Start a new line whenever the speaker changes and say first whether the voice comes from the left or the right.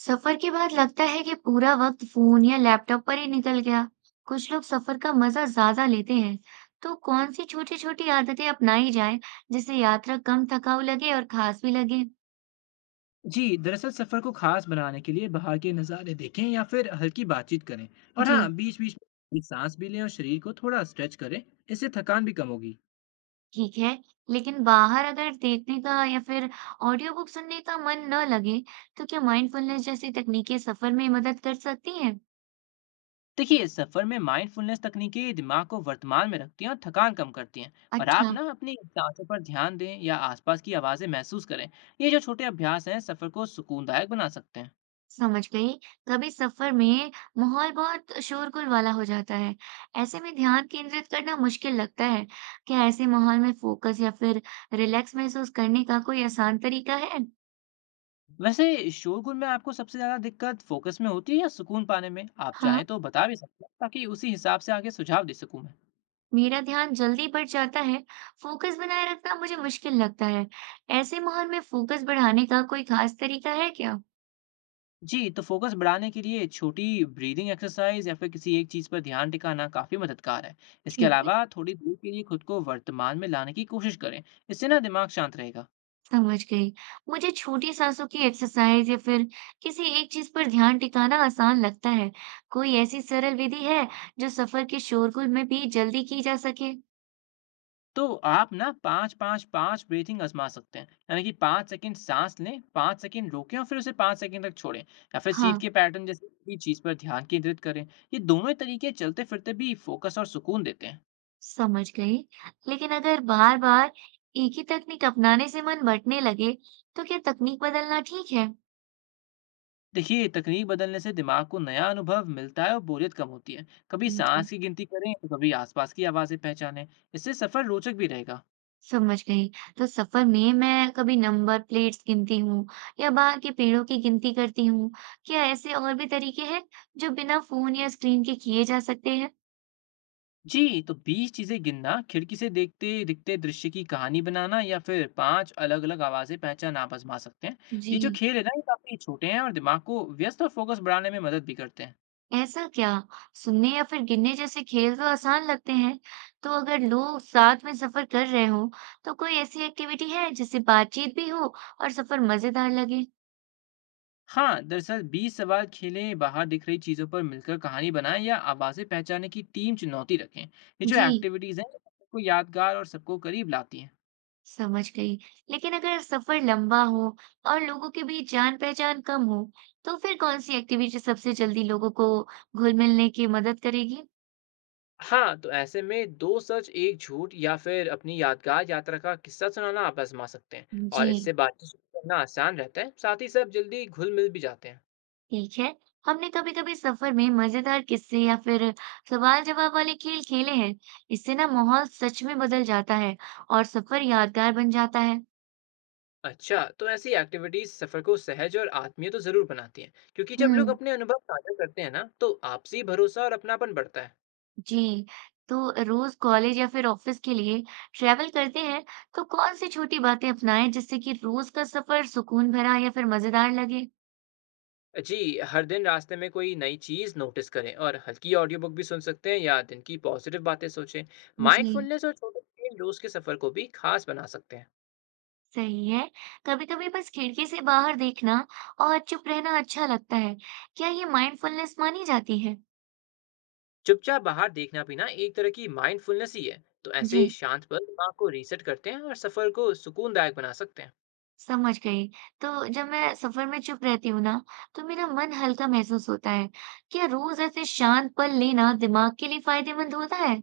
right: सफर के बाद लगता है कि पूरा वक्त फोन या लैपटॉप पर ही निकल गया। कुछ लोग सफर का मजा ज्यादा लेते हैं। तो कौन सी छोटी छोटी आदतें अपनाई जाएं जिससे यात्रा कम थकाऊ लगे और खास भी लगे?
left: जी दरअसल सफर को खास बनाने के लिए बाहर के नज़ारे देखें या फिर हल्की बातचीत करें। और
right: जी,
left: हाँ, बीच बीच में सांस भी लें और शरीर को थोड़ा स्ट्रेच करें। इससे थकान भी कम होगी।
right: ठीक है। लेकिन बाहर अगर देखने का या फिर ऑडियो बुक सुनने का मन न लगे, तो क्या माइंडफुलनेस जैसी तकनीकें सफर में मदद कर सकती हैं?
left: देखिए, सफर में माइंडफुलनेस तकनीकें दिमाग को वर्तमान में रखती हैं और थकान कम करती हैं। और आप
right: अच्छा।
left: ना अपनी सांसों पर ध्यान दें या आसपास की आवाज़ें महसूस करें। ये जो छोटे अभ्यास हैं, सफर को सुकूनदायक बना सकते हैं।
right: समझ गई। कभी सफर में माहौल बहुत शोरगुल वाला हो जाता है। ऐसे में ध्यान केंद्रित करना मुश्किल लगता है। क्या ऐसे माहौल में फोकस या फिर रिलैक्स महसूस करने का कोई आसान तरीका है?
left: वैसे, शोरगुल में आपको सबसे ज़्यादा दिक्कत फोकस में होती है या सुकून पाने में? आप
right: हाँ,
left: चाहें तो बता भी सकते हैं, ताकि उसी हिसाब से आगे सुझाव दे सकूँ मैं।
right: मेरा ध्यान जल्दी बढ़ जाता है। फोकस बनाए रखना मुझे मुश्किल लगता है। ऐसे माहौल में फोकस बढ़ाने का कोई खास तरीका है क्या?
left: जी, तो फोकस बढ़ाने के लिए छोटी ब्रीदिंग एक्सरसाइज या फिर किसी एक चीज पर ध्यान टिकाना काफी मददगार है। इसके
right: ठीक है।
left: अलावा थोड़ी देर के लिए खुद को वर्तमान में लाने की कोशिश करें। इससे ना दिमाग शांत रहेगा।
right: समझ गई। मुझे छोटी सांसों की एक्सरसाइज या फिर किसी एक चीज पर ध्यान टिकाना आसान लगता है। कोई ऐसी सरल विधि है जो सफर के शोरगुल में भी जल्दी की जा सके?
left: तो आप ना 5 5 5 ब्रीथिंग आजमा सकते हैं, यानी कि 5 सेकंड सांस लें, 5 सेकंड रोकें और फिर उसे 5 सेकंड तक छोड़ें, या फिर सीट
right: हाँ,
left: के पैटर्न जैसे किसी चीज पर ध्यान केंद्रित करें। ये दोनों तरीके चलते फिरते भी फोकस और सुकून देते हैं।
right: समझ गई। लेकिन अगर बार-बार एक ही तकनीक अपनाने से मन बंटने लगे, तो क्या तकनीक बदलना ठीक है?
left: देखिए, तकनीक बदलने से दिमाग को नया अनुभव मिलता है और बोरियत कम होती है। कभी सांस की गिनती करें तो कभी आसपास की आवाजें पहचानें। इससे सफर रोचक भी रहेगा।
right: समझ गई। तो सफ़र में मैं कभी नंबर प्लेट्स गिनती हूँ या बाहर के पेड़ों की गिनती करती हूँ। क्या ऐसे और भी तरीके हैं जो बिना फ़ोन या स्क्रीन के किए जा सकते हैं?
left: जी, तो 20 चीजें गिनना, खिड़की से देखते दिखते दृश्य की कहानी बनाना, या फिर 5 अलग अलग आवाजें पहचान आप आजमा सकते हैं।
right: जी।
left: ये जो खेल है ना, ये काफी छोटे हैं और दिमाग को व्यस्त और फोकस बढ़ाने में मदद भी करते हैं।
right: ऐसा क्या? सुनने या फिर गिनने जैसे खेल तो आसान लगते हैं। तो अगर लोग साथ में सफ़र कर रहे हों, तो कोई ऐसी एक्टिविटी है जिससे बातचीत भी हो और सफ़र मज़ेदार लगे?
left: हाँ, दरअसल 20 सवाल खेलें, बाहर दिख रही चीज़ों पर मिलकर कहानी बनाएं या आवाज़ें पहचानने की टीम चुनौती रखें। ये जो
right: जी,
left: एक्टिविटीज़ हैं, ये सबको यादगार और सबको करीब लाती हैं।
right: समझ गई। लेकिन अगर सफर लंबा हो और लोगों के बीच जान पहचान कम हो, तो फिर कौन सी एक्टिविटी सबसे जल्दी लोगों को घुल-मिलने की मदद करेगी?
left: हाँ, तो ऐसे में दो सच एक झूठ या फिर अपनी यादगार यात्रा का किस्सा सुनाना आप आजमा सकते हैं।
right: जी,
left: और इससे बातचीत शुरू करना आसान रहता है, साथ ही सब जल्दी घुल मिल भी जाते हैं।
right: ठीक है। हमने कभी-कभी सफर में मजेदार किस्से या फिर सवाल-जवाब वाले खेल खेले हैं। इससे ना माहौल सच में बदल जाता है और सफर यादगार बन जाता है।
left: अच्छा, तो ऐसी एक्टिविटीज सफर को सहज और आत्मीय तो जरूर बनाती हैं, क्योंकि जब लोग
right: हम्म।
left: अपने अनुभव साझा करते हैं ना, तो आपसी भरोसा और अपनापन बढ़ता है।
right: जी, तो रोज कॉलेज या फिर ऑफिस के लिए ट्रैवल करते हैं तो कौन सी छोटी बातें अपनाएं जिससे कि रोज का सफर सुकून भरा या फिर मजेदार लगे?
left: जी, हर दिन रास्ते में कोई नई चीज़ नोटिस करें और हल्की ऑडियो बुक भी सुन सकते हैं, या दिन की पॉजिटिव बातें सोचें।
right: जी,
left: माइंडफुलनेस और छोटे खेल रोज़ के सफ़र को भी खास बना सकते हैं।
right: सही है। कभी-कभी बस खिड़की से बाहर देखना और चुप रहना अच्छा लगता है। क्या ये माइंडफुलनेस मानी जाती है?
left: चुपचाप बाहर देखना भी ना एक तरह की माइंडफुलनेस ही है। तो ऐसे
right: जी,
left: शांत पल दिमाग को रीसेट करते हैं और सफ़र को सुकूनदायक बना सकते हैं।
right: समझ गई। तो जब मैं सफर में चुप रहती हूँ ना, तो मेरा मन हल्का महसूस होता है। क्या रोज ऐसे शांत पल लेना दिमाग के लिए फायदेमंद होता है?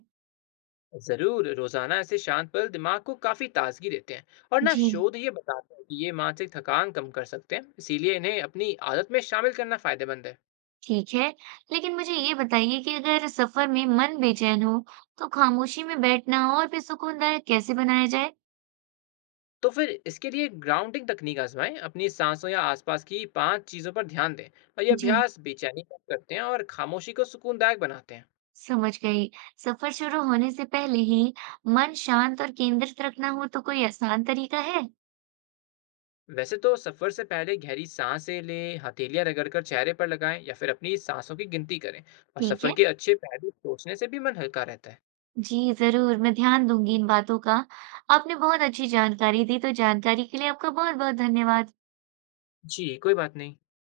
left: ज़रूर, रोज़ाना ऐसे शांत पल दिमाग को काफ़ी ताज़गी देते हैं। और ना,
right: जी,
left: शोध ये बताते हैं कि ये मानसिक थकान कम कर सकते हैं। इसीलिए इन्हें अपनी आदत में शामिल करना फ़ायदेमंद है।
right: ठीक है, लेकिन मुझे ये बताइए कि अगर सफर में मन बेचैन हो, तो खामोशी में बैठना और भी सुकूनदायक कैसे बनाया जाए?
left: तो फिर इसके लिए ग्राउंडिंग तकनीक आजमाएं, अपनी सांसों या आसपास की 5 चीजों पर ध्यान दें। और ये
right: जी,
left: अभ्यास बेचैनी कम करते हैं और खामोशी को सुकूनदायक बनाते हैं।
right: समझ गई। सफर शुरू होने से पहले ही मन शांत और केंद्रित रखना हो तो कोई आसान तरीका है?
left: वैसे तो सफर से पहले गहरी सांसें लें, हथेलियां रगड़कर चेहरे पर लगाएं, या फिर अपनी सांसों की गिनती करें। और
right: ठीक
left: सफर
right: है।
left: के अच्छे पहलू सोचने से भी मन हल्का रहता है।
right: जी, ज़रूर, मैं ध्यान दूंगी इन बातों का। आपने बहुत अच्छी जानकारी दी, तो जानकारी के लिए आपका बहुत-बहुत धन्यवाद।
left: जी, कोई बात नहीं।